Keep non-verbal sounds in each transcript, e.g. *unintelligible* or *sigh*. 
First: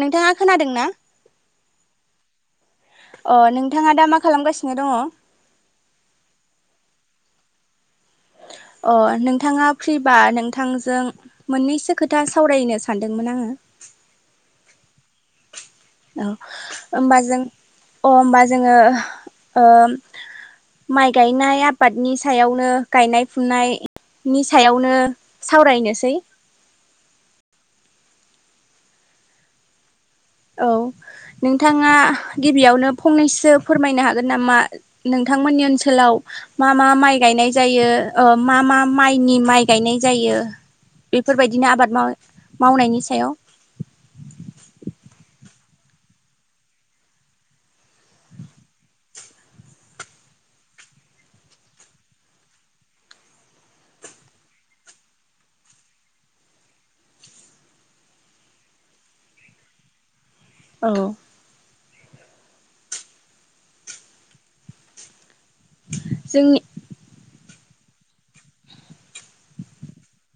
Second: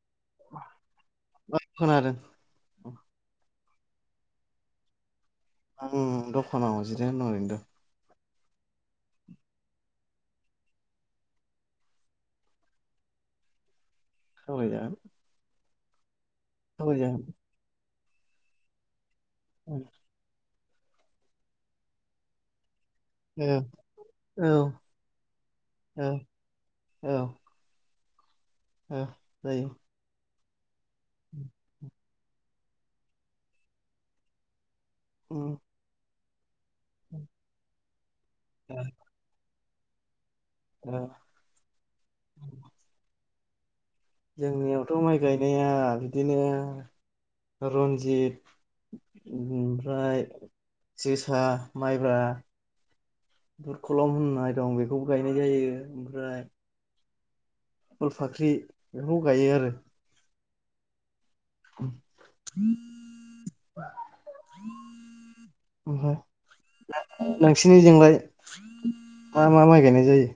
नोंथाङा खोनादों ना औ खोनादों। अ नोंथाङा दा मा खालामगासिनो दङ आं दखानाव जिरायना दं *unintelligible* अ नोंथाङा फ्रिबा नोंथांजों मोननैसो खोथा सावरायनो सानदोंमोन आङो। *inaudible* *unintelligible* औ होमबा सावरायजागोन जों अ होमबा जोङो ओ औ माइ गायनाय आबादनि सायावनो गायनाय औ फुनायनि औ सायावनो सावरायनोसै। औ औ जायो। औ नोंथाङा गिबियावनो फंनैसो फोरमायनो हागोन नामा। उम नोंथांमोननि ओनसोलाव मा मा माइ गायनाय जायो ओ मा मा माइनि माइ गायनाय जायो ओ बेफोरबायदिनो आबाद माव मावनायनि सायाव। जोंनियावथ' माइ गायनाया बिदिनो रन्जित ओमफ्राय जोसा माइब्रा दुरखलम होननाय दं बेखौबो गायनाय जायो ओमफ्राय फुल फाख्रि बेफोरखौ गायो आरो। औ *unintelligible* *inaudible* जोंनि नोंसोरनिजोंलाय मा मा माइ गायनाय जायो।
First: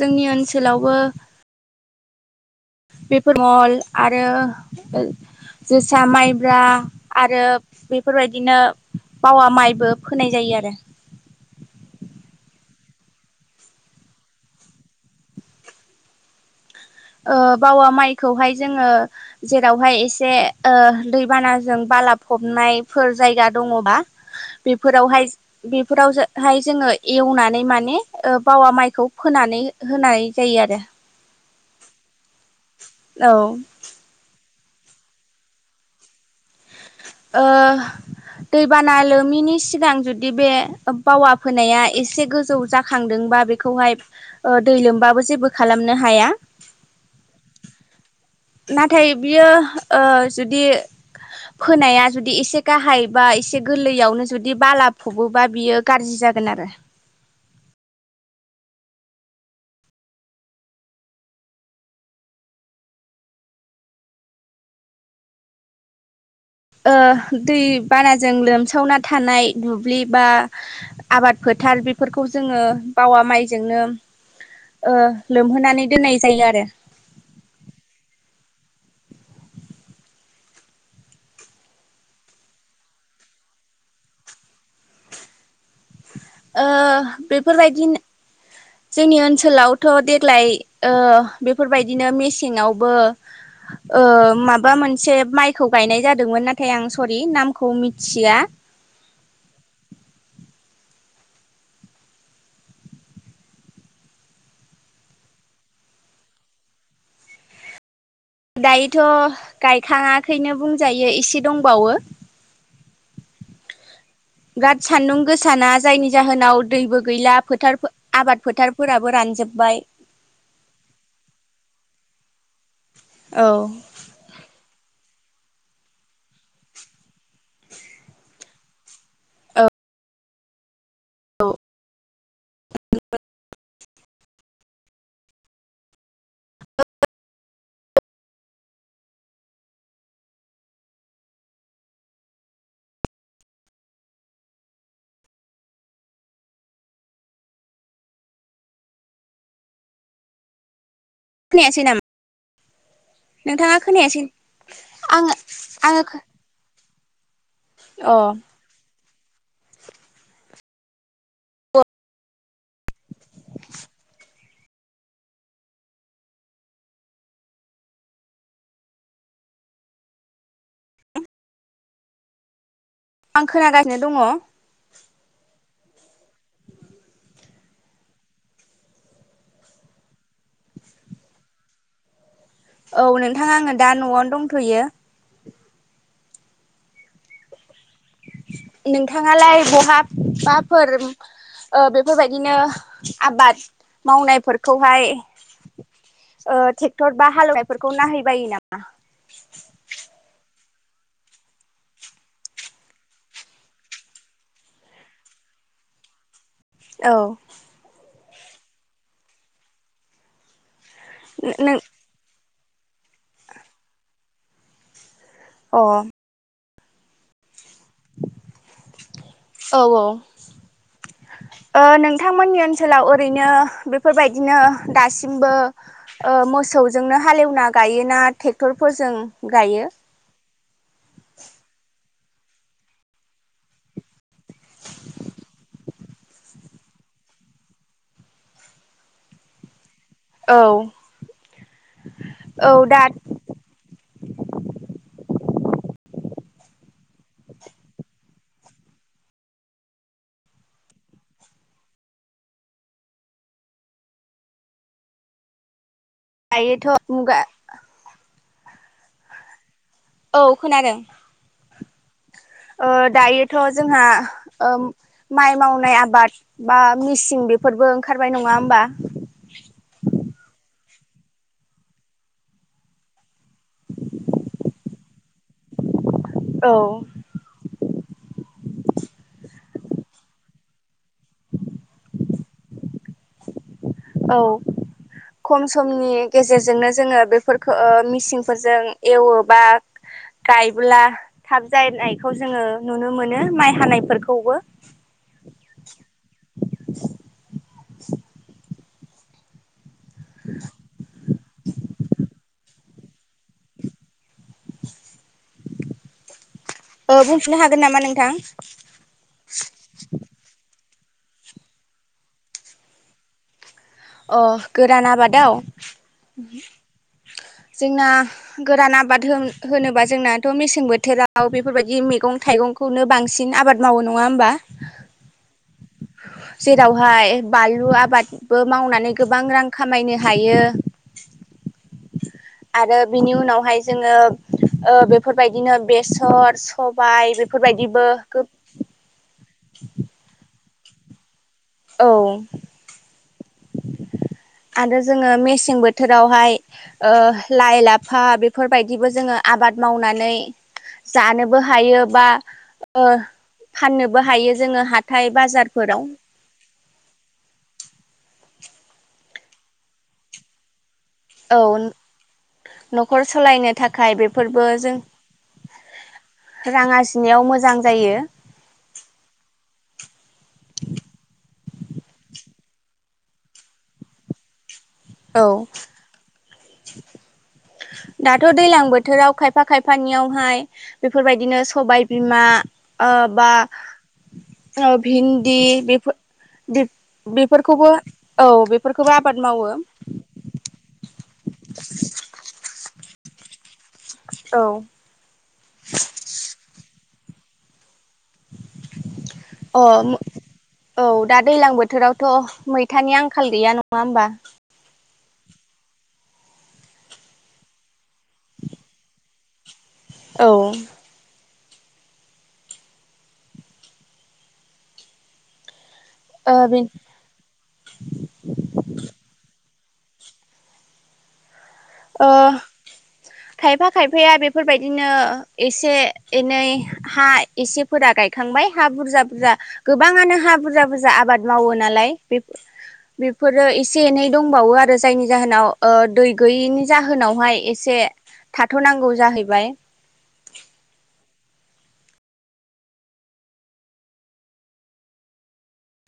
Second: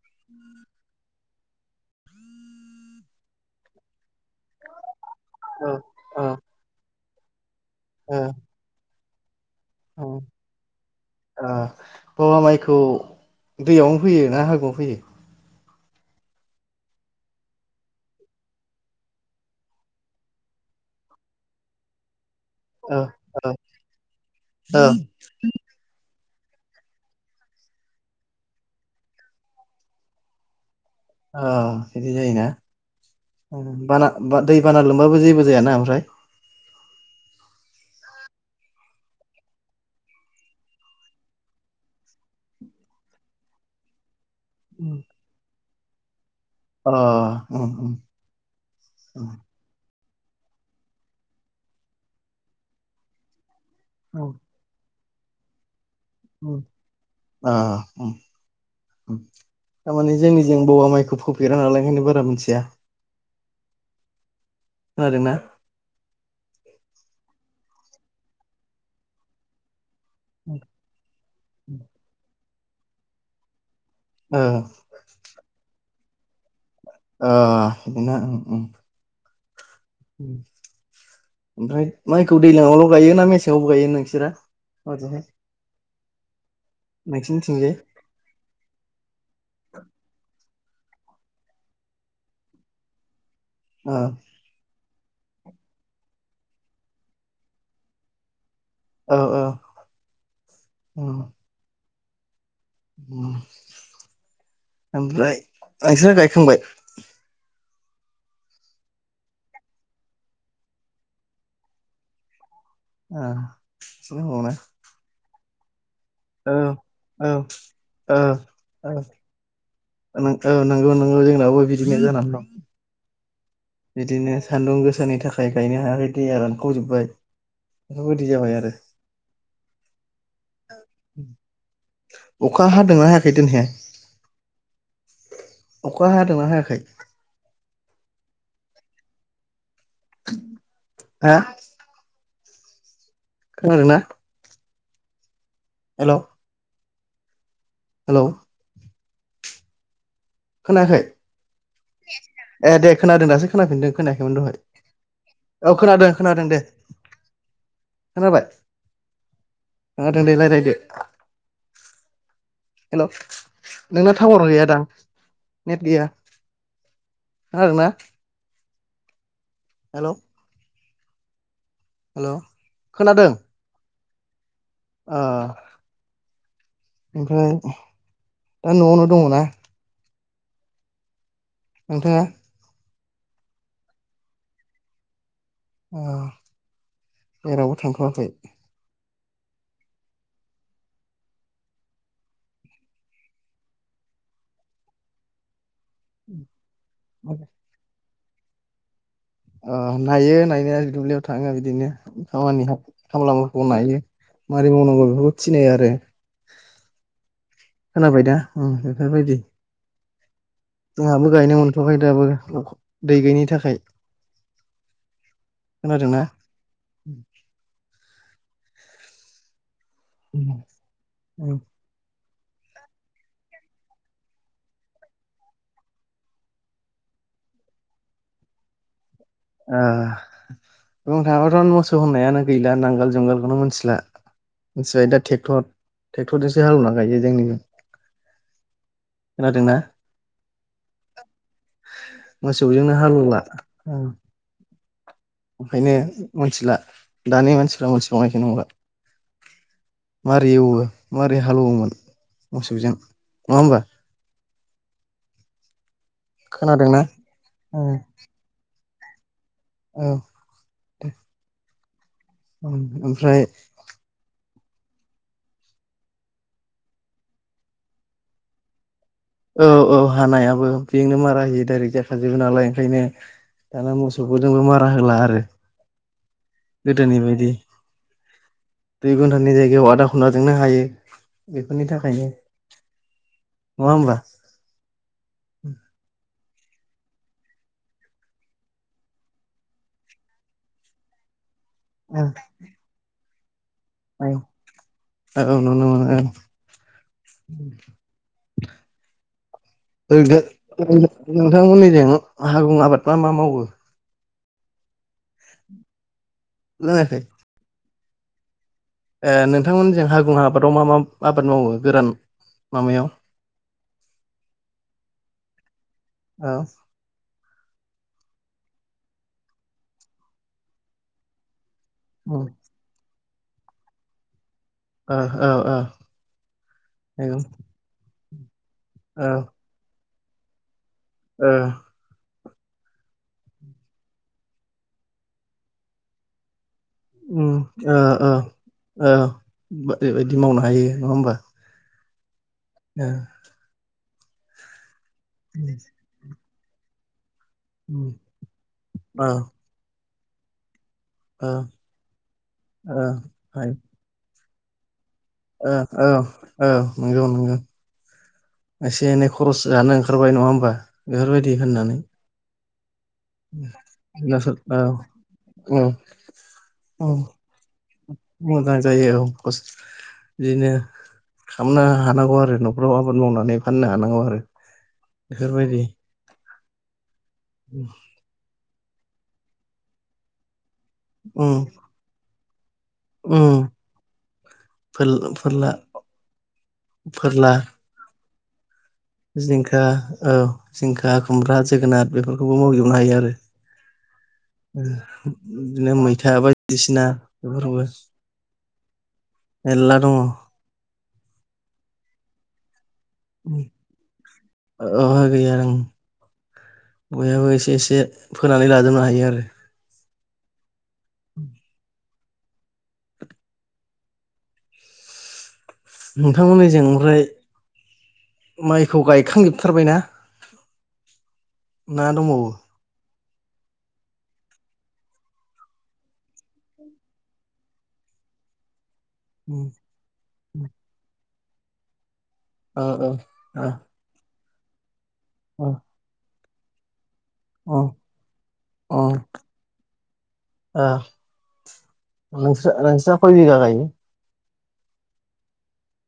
जोंनि ओनसोलावबो बेफोर मल आरो औ जोसा औ माइब्रा आरो औ बेफोरबायदिनो बावा माइबो औ फोनाय जायो आरो। ओ बावा माइखौ दैयावनो फैयो ना हागुआव फैयो। बावा माइखौहाय जोङो जेरावहाय एसे दैबानाजों बालार् ओ फबनायफोर जायगा ओ दङबा ओ बेफोरावहाय बेफोराव। हाय जोङो एवनानै माने बावा माइखौ फोनानै होनाय जायो आरो अ बिदि जायोना औ बाना। दै बाना लोमबाबो जेबो जायाना ओमफ्राय ओ दैबाना लोमैनि सिगां जुदि बे बावा फोनाया एसे गोजौ जाखांदो बा बेखौहाय दै लोमबाबो जेबो खालामनो हाया अ। नाथाय उम बियो जुदि फोनाया जुदि एसे गाहाय बा एसे गोरलैयावनो जुदि बाला फबोबा बियो गाज्रि जागोन उम आरो। अ- थारमाने जोंनि जों बाववा माइखौ फोफेरा नालाय ओंखायनो बारा मिथिया। खोनादोंना दै बानाजों लोमसावना थानाय दुब्लि बा आबाद फोथार बेफोरखौ जोङो बावा माइजोंनो ओ लोमहोनानै दोननाय जायो आरो। बिदिनो। औ। ओमफ्राय माइखौ दैज्लांआवल' गायो ना मेसेंआवबो गायो नोंसोरा हजोंहाय नोंसिनिथिंजाय बेफोरबायदि जोंनि ओनसोलावथ' देग्लाय। बेफोरबायदिनो मेसेंआवबो ओ माबा मोनसे एसे माइखौ गायनाय जादोंमोन नाथाय आं सरि नामखौ मिथिया औ औ। ओमफ्राय नोंस्रा गायखांबाय? दायोथ' गायखाङाखैनो बुंजायो एसे दंबावो। *inaudible* बिराद सान्दुं गोसाना जायनि औ जाहोनाव दैबो गैला फोथार औ आबाद औ फोथारफोराबो रानजोब्बाय औ नंगौ नंगौ जोंनावबो बिदिनो जानानै दं। औ बिदिनो सान्दुं गोसानि थाखाय गायनो हायाखै दैया रानखावजोब्बाय बेफोरबायदि जाबाय आरो अखा हादोंना हायाखै दिनैहाय अखा हादोंङा हायाखै हा खोनादों ना हेल' हेल' खोनायाखै खोनायासै नामा ए दे खोनादों दासो नोंथाङा खोनाफिनदों खोनायासै खोनायाखैमोन दहाय आङो औ खोनादों खोनादों दे औ खोनाबाय खोनादों दे रायलायदो हेल' नोंना टावार गैया दां नेट गैया आरोना हेल' हेल' आं खोनागासिनो दङ अ ओमफ्राय दा न'आवनो दङना नोंथाङा औ नोंथाङा आङो दा न'आवनो दंथ'यो जेरावबो थांथवाखै नोंथाङालाय बहाबाफोर ओ बेफोरबायदिनो आबाद मावनायफोरखौहाय ओ ट्रेक्टर बा ओ हालेवनायफोरखौ नायाहैबायो नामा अ नायो नायनाया दुब्लियाव थाङो बिदिनो खामानि खामलाफोरखौ नायो माबोरै मावनांगौ बेफोरखौ थिनो आरो औ खोनाबाय दा बेफोरबायदि जोंहाबो गायनो नों मोनथ'खबाय दाबो दै गैयिनि थाखाय अ औ खोनादोंना औ औ ओ ओ नों थां मोननि ओनसोलाव ओरैनो बेफोरबायदिनो दासिमबो ओ मोसौजोंनो हालेवना गायोना ट्रेक्टरफोरजों ओ गायो बुनो थाङबाथ' मोसौ होननायानो गैला नांगोल जुंगालखौनो मिथिला मिथिबाय दा ट्रेक्टर ट्रेक्टरजोंसो हालेवना गायो जोंनिजों खोनादोंना औ औ मोसौजोंनो दा हालला ओंखायनो मोनथिला दानि मानसिफ्रा मोनथिबावनायखाय नंला मारै एवो मारोरै हालौवोमोन मोसौजों नङा होमबा दायोथ' खोनादोंना मुगा औ खोनादों ओम ओ ओमफ्राय दायोथ' जोंहा ओ माइ मावनाय आबाद बा मिसिं बेफोरबो ओंखारबाय नङा होमबा औ औ हानायाबो बेजोंनो मारा होयो डाइरेक्ट जाखाजोबो नालाय ओंखायनो दाना मोसौखौ जोंबो मारा होला आरो औ गोदोनि बायदि दुइघन्टा निजायगायाव बादा खना दोंनो हायो बेफोरनि थाखायनो नङा होमबा औ खम समनि गेजेरजोंनो जोङो बेफोरखौ मिसिंफोरजों एवोबा गायब्ला थाब औ जानायखौ जोङो नुनो मोनो माइ हानायफोरखौबो औ नुनो मोनो। *unintelligible* *inaudible* ओइ नोंथां नोंथांमोननि जें हागुं आबाद मा मा मावो खोनायाखै बुंफिनो हागोन नामा नोंथां। नोंथांमोनजों हागुं आबादाव मा मा आबाद मावो गोरान माबायाव अ गोरान आबादाव? औ जोंना गोरान आबाद होनोबा जोंनाथ' मेसें बोथोराव बे बेफोरबायदि मैगं उम थाइगंखौनो बांसिन आबाद मावो नङा होमबा? ओ ओ ओ जेरावहाय नंगौ बानलु आबाद मावनानै ओ गोबां रां खामायनो हायो। ओ आरो बिनि उनावहाय जोङो ओ बेफोरबायदिनो बेसर सबाय उम बेफोरबायदिबो गोब *unintelligible* बायदि मावनो हायो नङा होमबा? औ। ओ। आरो जोङो मेसें बोथोरावहाय ओ लाइ उम लाफा बेफोरबायदिबो ओ जोङो आबाद मावनानै ओ जानोबो हायो बा ओ हायो फाननोबो हायो जोङो हा हाथाय ओ औ बाजारफोराव औ नंगौ नंगौ एसे एनै खरस जानो ओंखारबाय नङा होमबा? बेफोरबायदि औ होननानै न'खर सालायनो थाखाय बेफोरबो औ जों औ रां औ आरजिनायाव मोजां जायो मोजां जायो औ गस बिदिनो खामनो हानांगौ आरो न'फ्राव आबाद मावनानै फाननो हानांगौ आरो औ बेफोरबायदि *inaudible* उम। दाथ' दैलां बोथोराव खायफा खायफानियावहाय उम बेफोरबायदिनो सबायबिमा ओ बा उम औ फोरला भिन्दि फोरला बेफो बे फोरला बेफोरखौबो औ बे जिंखा औ जिंखा खुमब्रा जोगोनार बेफोरखौबो मावजोबनो हायो आरो औ बिदिनो मैथा बायदिसिना बेफोरखौबो अ म‌ औ दा दैलां बोथोरावथ' मै थानि आंखाल गैया नङा होमबा? अहा गैया ओं बयहाबो एसे एसे फोनानै लाजोबनो हायो आरो। औ। ओ बे नोंथांमोननिजों ओमफ्राय माइखौ गायखांजोब थारबायना ना ओ दंबावो? खायफा खायफाया बेफोरबायदिनो एसे एनै हा एसेफोरा गा गायखांबाय हा बुरजा बुरजा उम गोबाङानो हा बुरजा बुरजा आबाद मावो नालाय बेफो ओ ओ ओ बेफोरो अ एसे एनै दंबावो आरो जायनि अ जाहोनाव ओ दै गैयिनि जाहोनावहाय एसे ओ थाथ'नांगौ जाहैबाय। नोंस्रा नोंस्रा खय बिघा गायो?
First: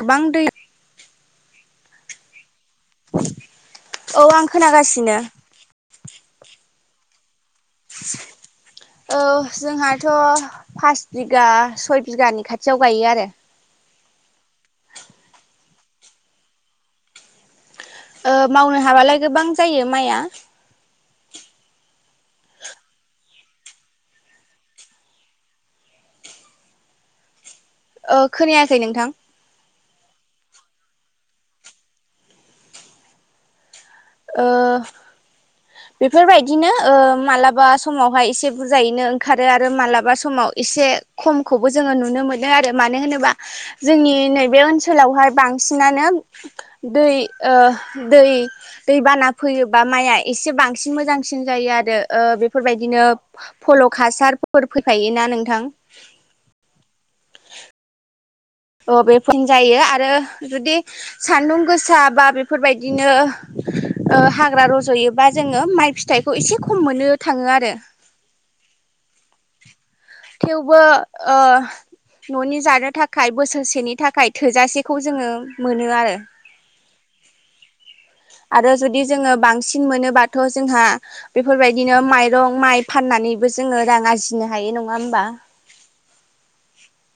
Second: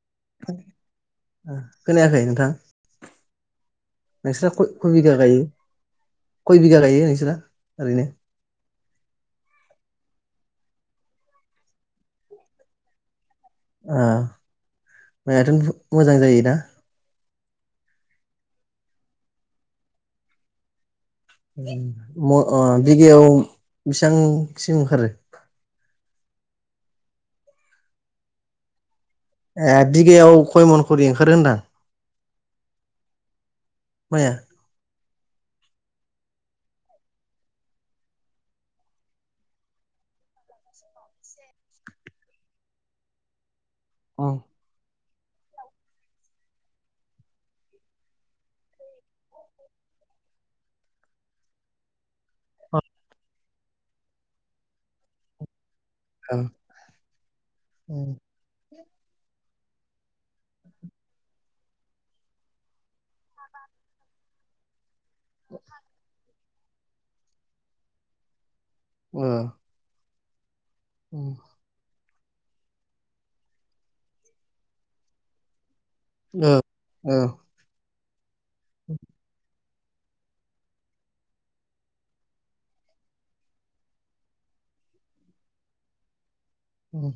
गोबां दै खोनायाखै नोंथां? औ आं नोंस्रा खय खय बिघा खोनागासिनो गायो? खय बिघा गायो नोंस्रा ओरैनो? औ जोंहाथ' पास बिगा सय बिगानि खाथियाव गायो आरो। ओ मायाथ' मोजां जायोना? ओ मावनो हाबालाय गोबां जायो माइआ। म ओ बिगायाव बेसेबांसिम ओंखारो? ओ खोनायाखै नोंथां ए बिगायाव खयमन खरि ओंखारो होनदां *inaudible* ओ *inaudible* बेफोरबायदिनो ओ मालाबा समावहाय इसे बुरजायैनो ओंखारो आरो मालाबा समाव इसे खमखौबो जोङो नुनो मोनो आरो मानो होनोबा जोंनि ओ नैबे ओनस सोलावहाय बांसिनानो दै ओ दै दैबाना फैयोबा माइआ एसे बांसिन मोजांसिन जायो आरो‌ ओ बेफोरबायदिनो फल हासारफोर फैफायोना नोंथां उम *unintelligible* ओ बेफोरनो जायो आरो जुदि सान्दुं गोसा बा बेफोरबायदिनो ओ हाग्रा रज'योबा जोङो माइ फिथाइखौ इसे खम मोननो थाङो आरो अ थेवबो ओ न'नि जानो थाखाय बोसोरसेनि थाखाय थोजासेखौ जोङो मोनो आरो ओ ओ आरो जुदि जोङो बांसिन बांसिन मोनोबाथ' जोंहा बेफोरबायदिनो माइरं माइ फाननानैबो जोङो रां आरजिनो हायो। नङा होमबा? *inaudible* उम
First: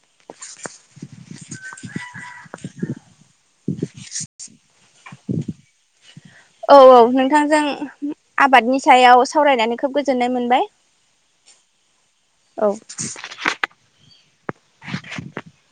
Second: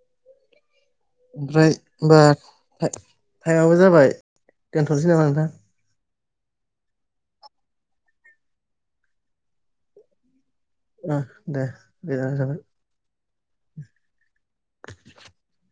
*inaudible* ओमफ्राय होमबा टइ टाइमाबो जाबाय दोनथ'नोसै नामा नोंथां औ औ नोंथांजों आबादनि सायाव सावरायनानै खोब गोजोननाय मोनबाय। ओ दे *unintelligible* औ *inaudible*